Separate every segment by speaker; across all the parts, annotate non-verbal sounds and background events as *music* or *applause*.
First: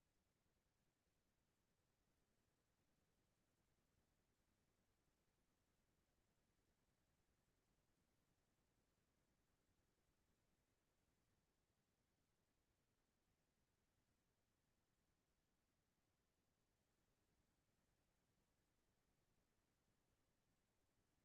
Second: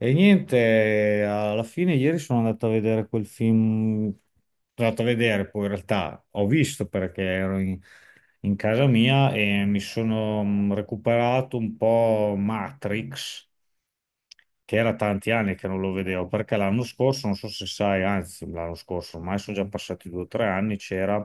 Speaker 1: E niente, alla fine ieri sono andato a vedere quel film, sono andato a vedere, poi in realtà ho visto perché ero in casa mia e mi sono recuperato un po' Matrix, che era tanti anni che non lo vedevo, perché l'anno scorso, non so se sai, anzi l'anno scorso, ormai sono già passati due o tre anni, c'era,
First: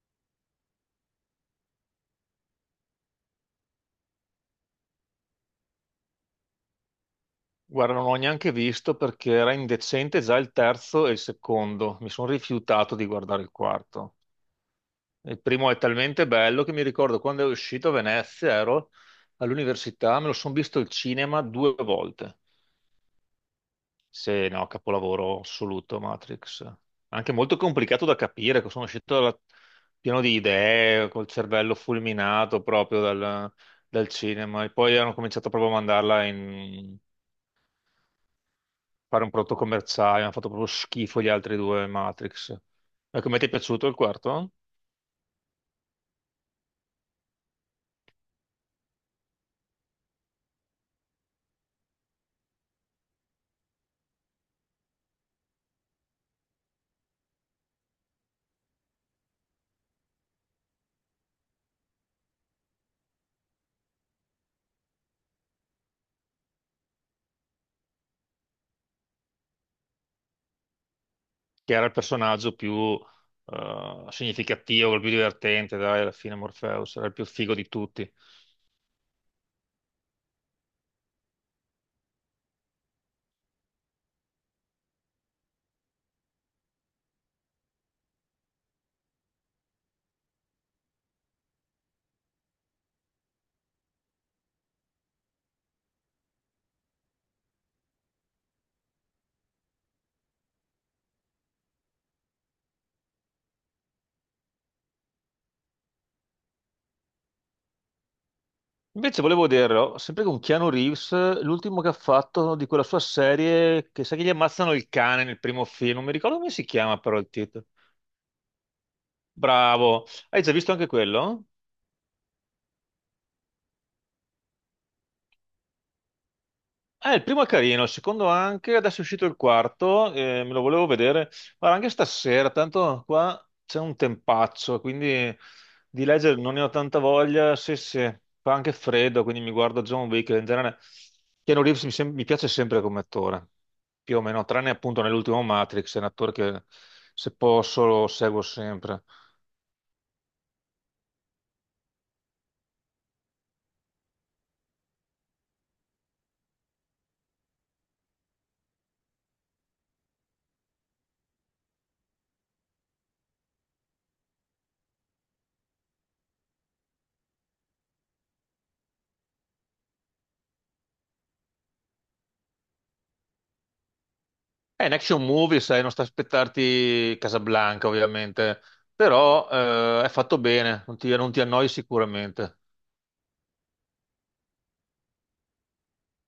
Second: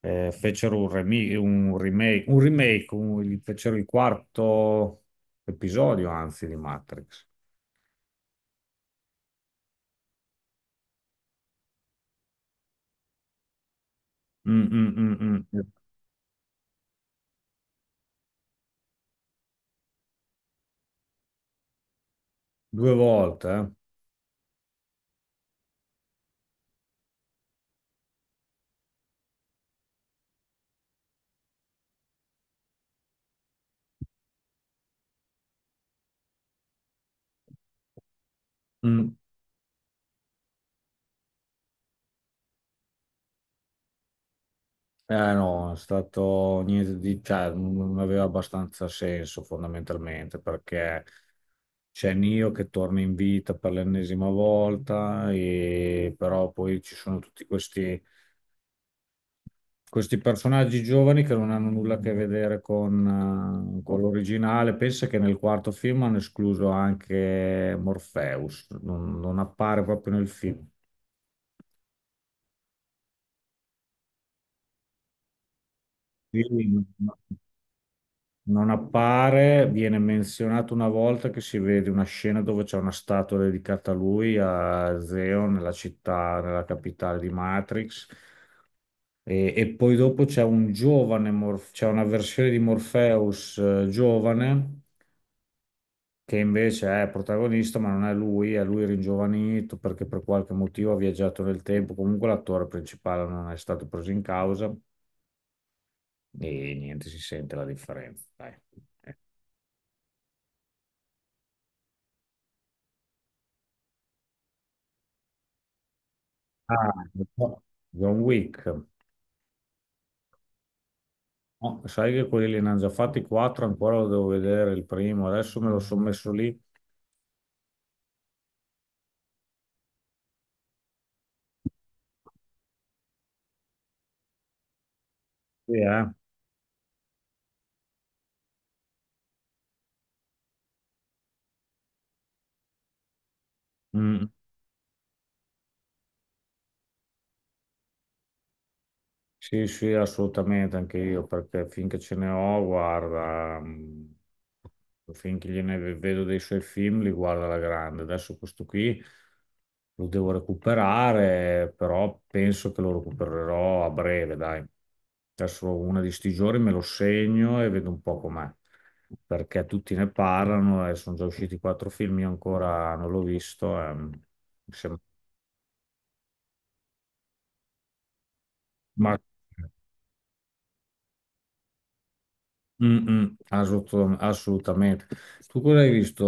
Speaker 1: fecero un remake, fecero il quarto episodio, anzi, di Matrix.
Speaker 2: Guarda, non ho neanche visto perché era indecente già il terzo e il secondo. Mi sono rifiutato di guardare il quarto.
Speaker 1: Mm, mm,
Speaker 2: Il
Speaker 1: mm, mm.
Speaker 2: primo è talmente bello che mi ricordo quando è uscito a Venezia, ero all'università, me lo sono visto al cinema due volte.
Speaker 1: Due volte, eh?
Speaker 2: Se no, capolavoro assoluto Matrix. Anche molto complicato da capire, che sono uscito pieno di idee, col cervello fulminato proprio dal cinema. E poi hanno cominciato proprio a mandarla in
Speaker 1: Mm.
Speaker 2: fare un prodotto commerciale, hanno fatto proprio schifo gli altri due Matrix. E come ti è piaciuto il quarto?
Speaker 1: No, è stato niente di, cioè, non aveva abbastanza senso fondamentalmente perché c'è Neo che torna in vita per l'ennesima volta, e, però poi ci sono tutti questi, questi personaggi giovani che non hanno nulla a che vedere con l'originale. Pensa che nel quarto film hanno escluso anche Morpheus, non, non appare proprio nel film.
Speaker 2: Che era il personaggio più significativo, il più divertente, dai, alla fine
Speaker 1: Sì, no,
Speaker 2: Morpheus, era il
Speaker 1: no.
Speaker 2: più figo di tutti.
Speaker 1: Non appare, viene menzionato una volta che si vede una scena dove c'è una statua dedicata a lui, a Zeo, nella città, nella capitale di Matrix. E poi dopo c'è un giovane, c'è una versione di Morpheus giovane, che invece è protagonista, ma non è lui, è lui ringiovanito perché per qualche motivo ha viaggiato nel tempo. Comunque l'attore principale non è stato preso in causa e niente, si sente la differenza. Dai.
Speaker 2: Invece volevo dirlo, sempre con Keanu Reeves, l'ultimo che ha fatto di quella sua serie, che sa che gli ammazzano il cane nel primo film, non mi ricordo come si
Speaker 1: Ah,
Speaker 2: chiama però il
Speaker 1: no,
Speaker 2: titolo.
Speaker 1: John Wick.
Speaker 2: Bravo, hai già visto anche quello?
Speaker 1: No, sai che quelli li hanno già fatti quattro, ancora lo devo vedere il primo. Adesso me lo sono messo lì.
Speaker 2: Il primo è carino, il secondo anche, adesso è uscito il quarto, me lo volevo vedere, guarda anche stasera, tanto qua c'è un tempaccio, quindi
Speaker 1: Sì,
Speaker 2: di
Speaker 1: eh.
Speaker 2: leggere non ne ho tanta voglia, sì sì, fa anche freddo, quindi mi guardo John Wick. In genere Keanu Reeves mi piace sempre come attore, più o
Speaker 1: Mm.
Speaker 2: meno, tranne appunto nell'ultimo Matrix. È un attore che se posso lo seguo sempre.
Speaker 1: Sì, sì, assolutamente, anche io, perché finché ce ne ho, guarda, finché vedo dei suoi film, li guarda alla grande. Adesso questo qui lo devo recuperare, però penso che lo recupererò a breve, dai. Adesso una di sti giorni me lo segno e vedo un po' com'è, perché tutti ne parlano e sono già usciti quattro film, io ancora non l'ho visto. E, mi
Speaker 2: È un
Speaker 1: sembra-
Speaker 2: action movie, sai, non sta a aspettarti Casablanca, ovviamente,
Speaker 1: Ma...
Speaker 2: però è fatto bene, non ti annoi sicuramente.
Speaker 1: Mm, mm, assolutamente. Tu cosa hai visto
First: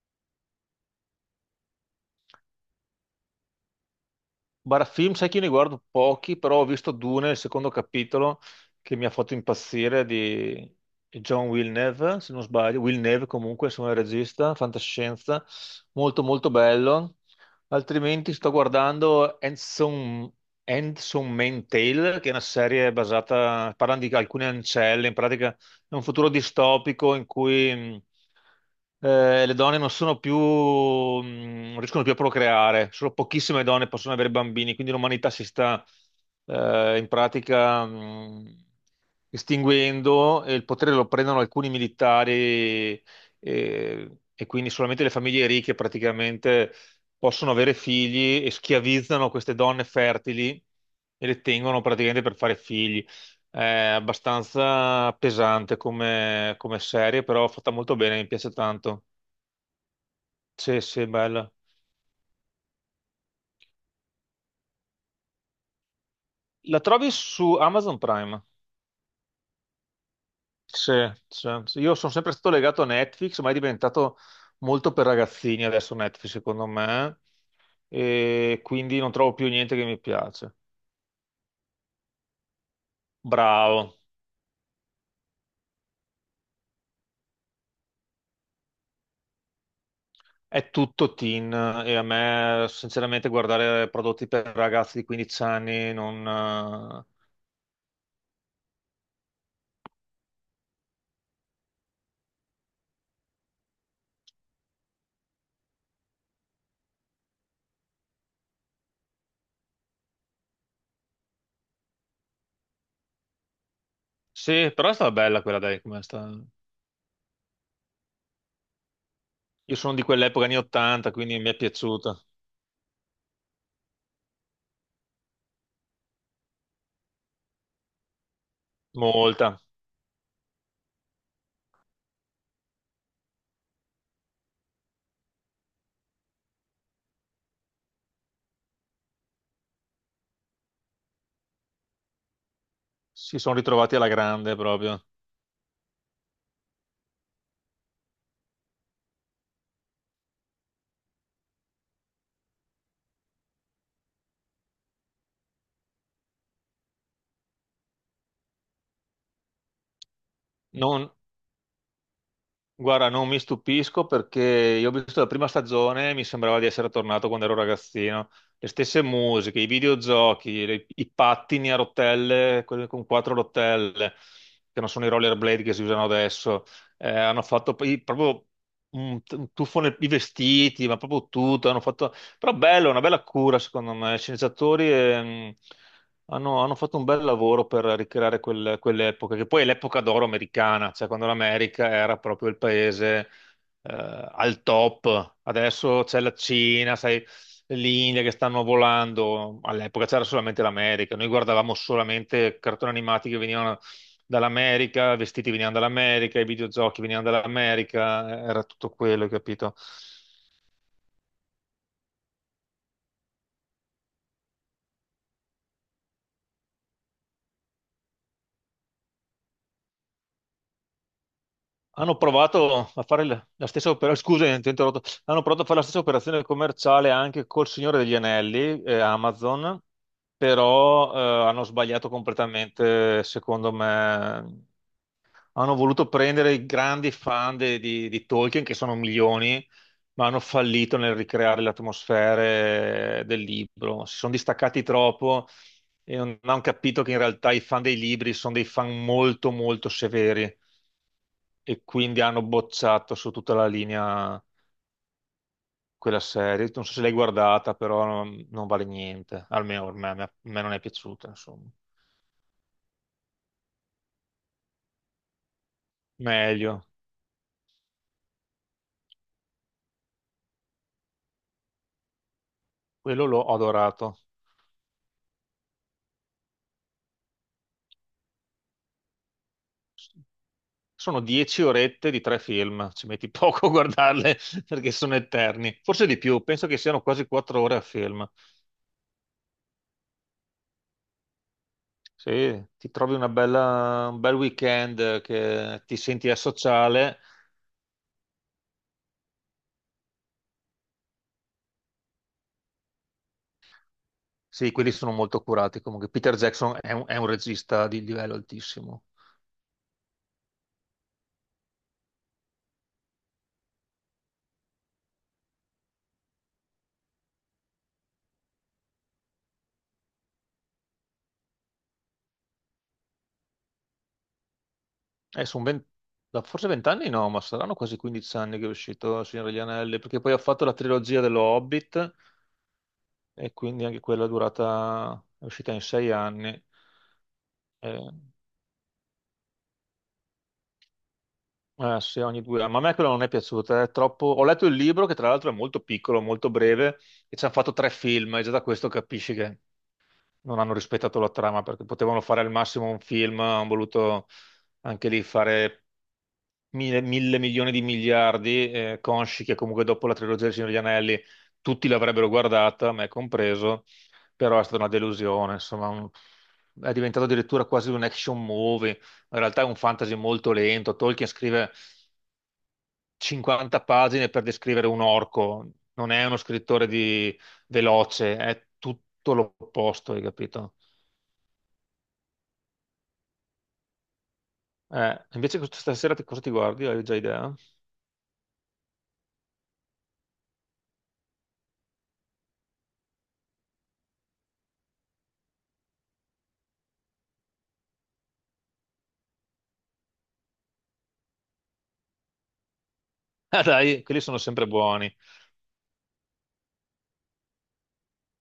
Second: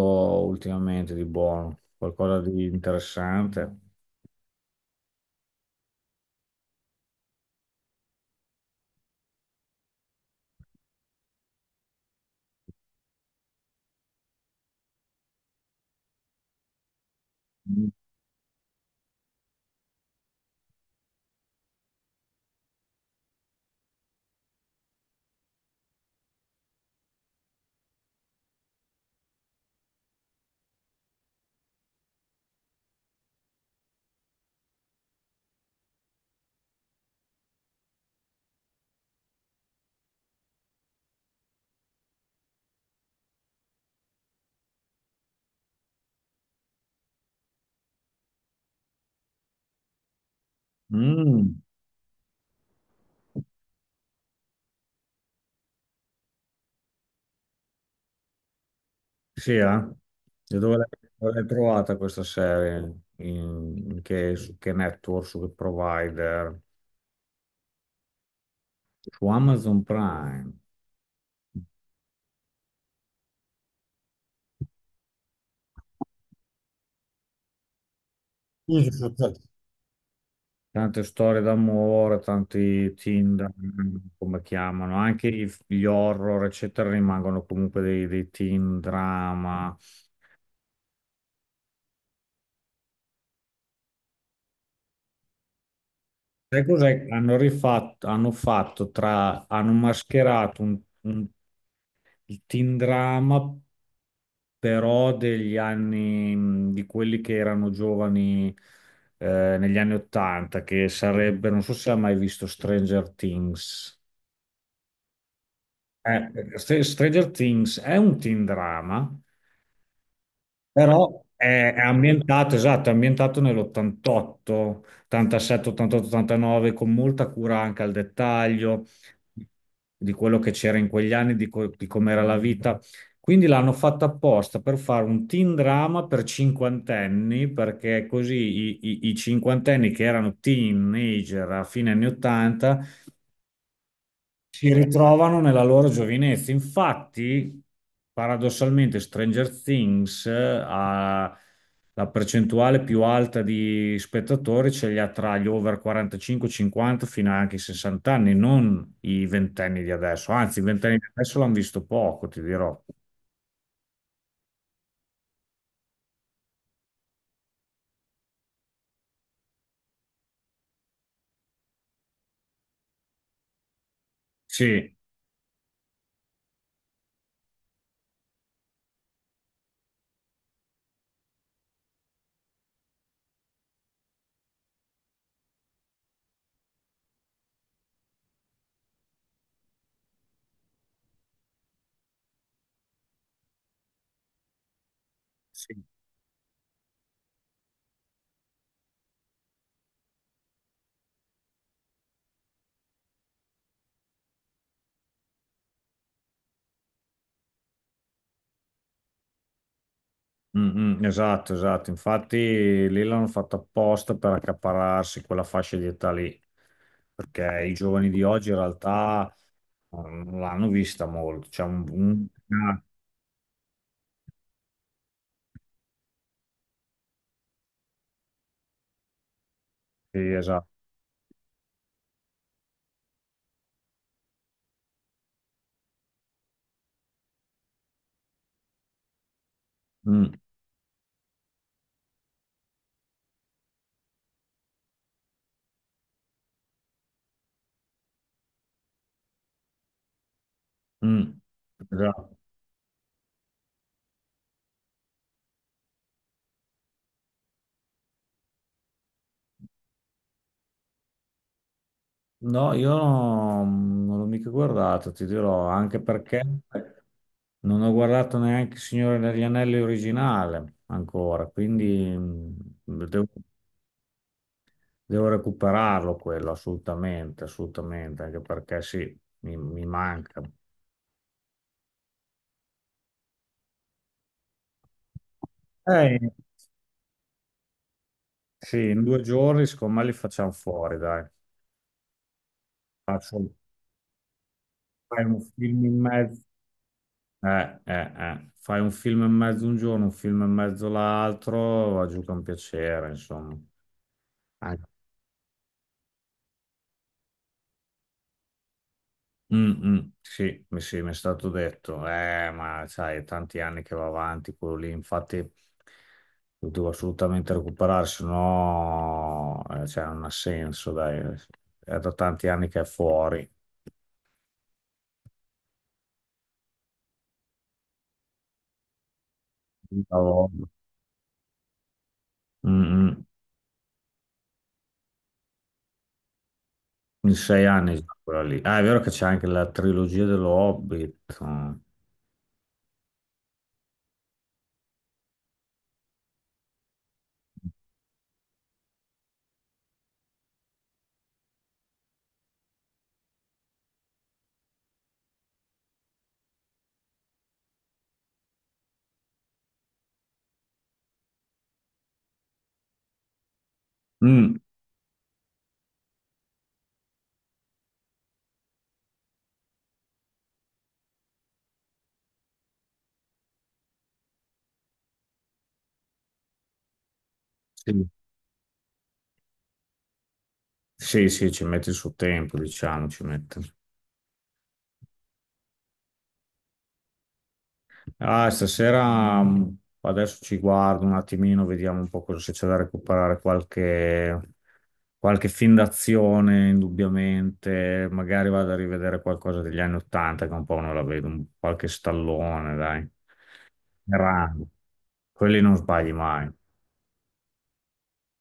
Speaker 1: ultimamente di buono? Qualcosa di interessante?
Speaker 2: Bara film, sai che io ne guardo pochi, però ho visto Dune, il secondo capitolo, che mi ha fatto impazzire di John Villeneuve, se non sbaglio. Villeneuve comunque, insomma, è il regista, fantascienza, molto molto bello.
Speaker 1: Mm,
Speaker 2: Altrimenti sto guardando Handsome Tale, che è una serie basata, parlano di alcune ancelle, in pratica è un futuro distopico in cui le donne non sono più, non riescono più a procreare, solo pochissime donne possono avere bambini, quindi l'umanità si sta in pratica estinguendo e il potere lo prendono alcuni militari e quindi solamente le famiglie ricche praticamente possono avere figli e schiavizzano queste donne fertili e le
Speaker 1: mm,
Speaker 2: tengono praticamente per fare figli. È abbastanza pesante come serie, però fatta molto bene, mi piace tanto.
Speaker 1: sì, eh? E
Speaker 2: Sì, sì, è
Speaker 1: dove l'hai
Speaker 2: bella.
Speaker 1: trovata questa serie? Su che network, su che provider?
Speaker 2: La trovi su Amazon Prime?
Speaker 1: Su Amazon Prime.
Speaker 2: Sì, sì, sì. Io sono sempre stato legato a Netflix, ma è diventato molto per ragazzini adesso Netflix, secondo me, e
Speaker 1: Sì, sì,
Speaker 2: quindi
Speaker 1: sì,
Speaker 2: non trovo
Speaker 1: certo.
Speaker 2: più niente che mi piace.
Speaker 1: Tante storie d'amore, tanti Tinder,
Speaker 2: Bravo,
Speaker 1: come chiamano, anche gli horror, eccetera, rimangono comunque dei teen drama.
Speaker 2: è tutto teen e a me sinceramente guardare prodotti per ragazzi di 15 anni non.
Speaker 1: Sai cos'è? Hanno rifatto, hanno fatto tra, hanno mascherato un il teen drama, però degli anni, di quelli che erano giovani negli anni Ottanta, che sarebbe, non so se ha mai visto Stranger Things.
Speaker 2: Sì, però è stata bella quella, dai, come sta.
Speaker 1: Stranger Things è un teen drama,
Speaker 2: Io sono di quell'epoca anni 80,
Speaker 1: però
Speaker 2: quindi mi è
Speaker 1: è
Speaker 2: piaciuta
Speaker 1: ambientato, esatto, è ambientato nell'88, 87, 88, 89, con molta cura anche al dettaglio
Speaker 2: molta.
Speaker 1: di quello che c'era in quegli anni, di, di com'era la vita. Quindi l'hanno fatta apposta per fare un teen drama per cinquantenni, perché così i cinquantenni che erano teenager a fine anni 80
Speaker 2: Si sono ritrovati alla grande
Speaker 1: si
Speaker 2: proprio.
Speaker 1: ritrovano nella loro giovinezza. Infatti, paradossalmente, Stranger Things ha la percentuale più alta di spettatori, ce li ha tra gli over 45, 50 fino anche ai 60 anni, non i ventenni di adesso. Anzi, i ventenni di
Speaker 2: Non,
Speaker 1: adesso l'hanno visto poco, ti dirò.
Speaker 2: guarda, non mi stupisco perché io ho visto la prima stagione e mi sembrava di essere tornato quando ero ragazzino. Le stesse musiche, i videogiochi, i pattini a rotelle, quelli con quattro rotelle, che non
Speaker 1: Sì,
Speaker 2: sono i rollerblade che si usano adesso. Hanno fatto poi proprio un tuffo nei i vestiti, ma proprio tutto. Hanno fatto. Però bello, una bella cura secondo me. I sceneggiatori hanno fatto un bel lavoro per ricreare quell'epoca, che poi è l'epoca d'oro americana, cioè quando l'America era proprio il paese al top.
Speaker 1: sì.
Speaker 2: Adesso c'è la Cina, sai, l'India che stanno volando. All'epoca c'era solamente l'America, noi guardavamo solamente cartoni animati che venivano dall'America, vestiti venivano dall'America, i videogiochi venivano dall'America, era tutto quello, capito?
Speaker 1: Mm, mm, esatto, esatto. Infatti lì l'hanno fatto apposta per accaparrarsi quella fascia di età lì, perché i giovani di oggi in realtà non l'hanno vista molto, c'è
Speaker 2: Hanno
Speaker 1: ah,
Speaker 2: provato a fare la stessa operazione, scusa, ti ho interrotto. Hanno provato a fare la stessa operazione commerciale anche col Signore degli Anelli, Amazon,
Speaker 1: sì, esatto.
Speaker 2: però hanno sbagliato completamente, secondo me. Hanno voluto prendere i grandi fan di Tolkien, che sono milioni, ma
Speaker 1: Mm,
Speaker 2: hanno fallito nel ricreare le atmosfere del libro. Si sono distaccati troppo e non hanno capito che in realtà i fan dei libri sono dei fan molto, molto severi
Speaker 1: mm,
Speaker 2: e quindi
Speaker 1: esatto.
Speaker 2: hanno bocciato su tutta la linea quella serie. Non so se l'hai guardata, però non vale niente. Almeno per me, a me non è piaciuta, insomma.
Speaker 1: No, io no, non l'ho mica guardata, ti dirò, anche perché
Speaker 2: Meglio,
Speaker 1: non ho guardato neanche il Signore degli Anelli originale ancora, quindi mm, devo,
Speaker 2: quello l'ho adorato.
Speaker 1: devo recuperarlo quello assolutamente, assolutamente, anche perché sì, mi manca.
Speaker 2: Sono 10 orette di tre film, ci metti *laughs* poco a guardarle *laughs* perché sono eterni. Forse di
Speaker 1: Eh,
Speaker 2: più, penso che siano quasi 4 ore a film.
Speaker 1: sì, in due giorni secondo me li facciamo fuori, dai.
Speaker 2: Se ti trovi
Speaker 1: Faccio
Speaker 2: un bel weekend
Speaker 1: fai un
Speaker 2: che
Speaker 1: film
Speaker 2: ti
Speaker 1: in
Speaker 2: senti
Speaker 1: mezzo.
Speaker 2: asociale,
Speaker 1: Eh. Fai un film e mezzo un giorno, un film e mezzo l'altro, va giù che è un piacere, insomma.
Speaker 2: sì,
Speaker 1: Anche-
Speaker 2: quelli sono molto curati. Comunque Peter Jackson è un regista di livello altissimo.
Speaker 1: Mm, mm, sì, sì, mi è stato detto, ma sai, è tanti anni che va avanti quello lì, infatti lo devo assolutamente recuperare, se no cioè, non ha senso, dai, è da tanti anni che è fuori.
Speaker 2: Eh, sono ben- forse vent'anni no, ma saranno quasi 15 anni che è uscito Il Signore degli Anelli, perché poi ha
Speaker 1: Cavolo.
Speaker 2: fatto la trilogia dello Hobbit
Speaker 1: Mm, mm,
Speaker 2: e quindi anche quella è durata, è uscita in 6 anni.
Speaker 1: in sei anni
Speaker 2: Eh,
Speaker 1: già quella lì. Ah, è vero che c'è anche la trilogia dello Hobbit.
Speaker 2: eh, sì, ogni 2 anni. Ma a me quella non è piaciuta, è troppo. Ho letto il libro che tra l'altro è molto piccolo, molto breve, e ci hanno fatto tre film, e già da questo capisci che non hanno rispettato la trama, perché potevano fare al massimo un film, hanno voluto anche lì fare mille, mille milioni di miliardi, consci che comunque dopo la trilogia del Signore degli Anelli tutti l'avrebbero guardata, me compreso,
Speaker 1: Mm,
Speaker 2: però è stata una delusione, insomma, è diventato addirittura quasi un action movie, in realtà è un fantasy molto lento, Tolkien scrive 50 pagine per descrivere un orco, non è uno scrittore di
Speaker 1: sì.
Speaker 2: veloce, è tutto l'opposto, hai capito?
Speaker 1: Sì, sì, ci mette il suo tempo, diciamo, ci mette.
Speaker 2: Invece questa sera cosa ti guardi? Hai già idea? *laughs*
Speaker 1: Ah, stasera adesso ci guardo un attimino, vediamo un po' cosa se c'è da recuperare, qualche, qualche film d'azione, indubbiamente. Magari vado a rivedere qualcosa degli anni Ottanta, che un po' non la vedo, un- qualche stallone, dai.
Speaker 2: Ah, dai, quelli sono sempre
Speaker 1: Erano.
Speaker 2: buoni.
Speaker 1: Quelli non sbagli mai.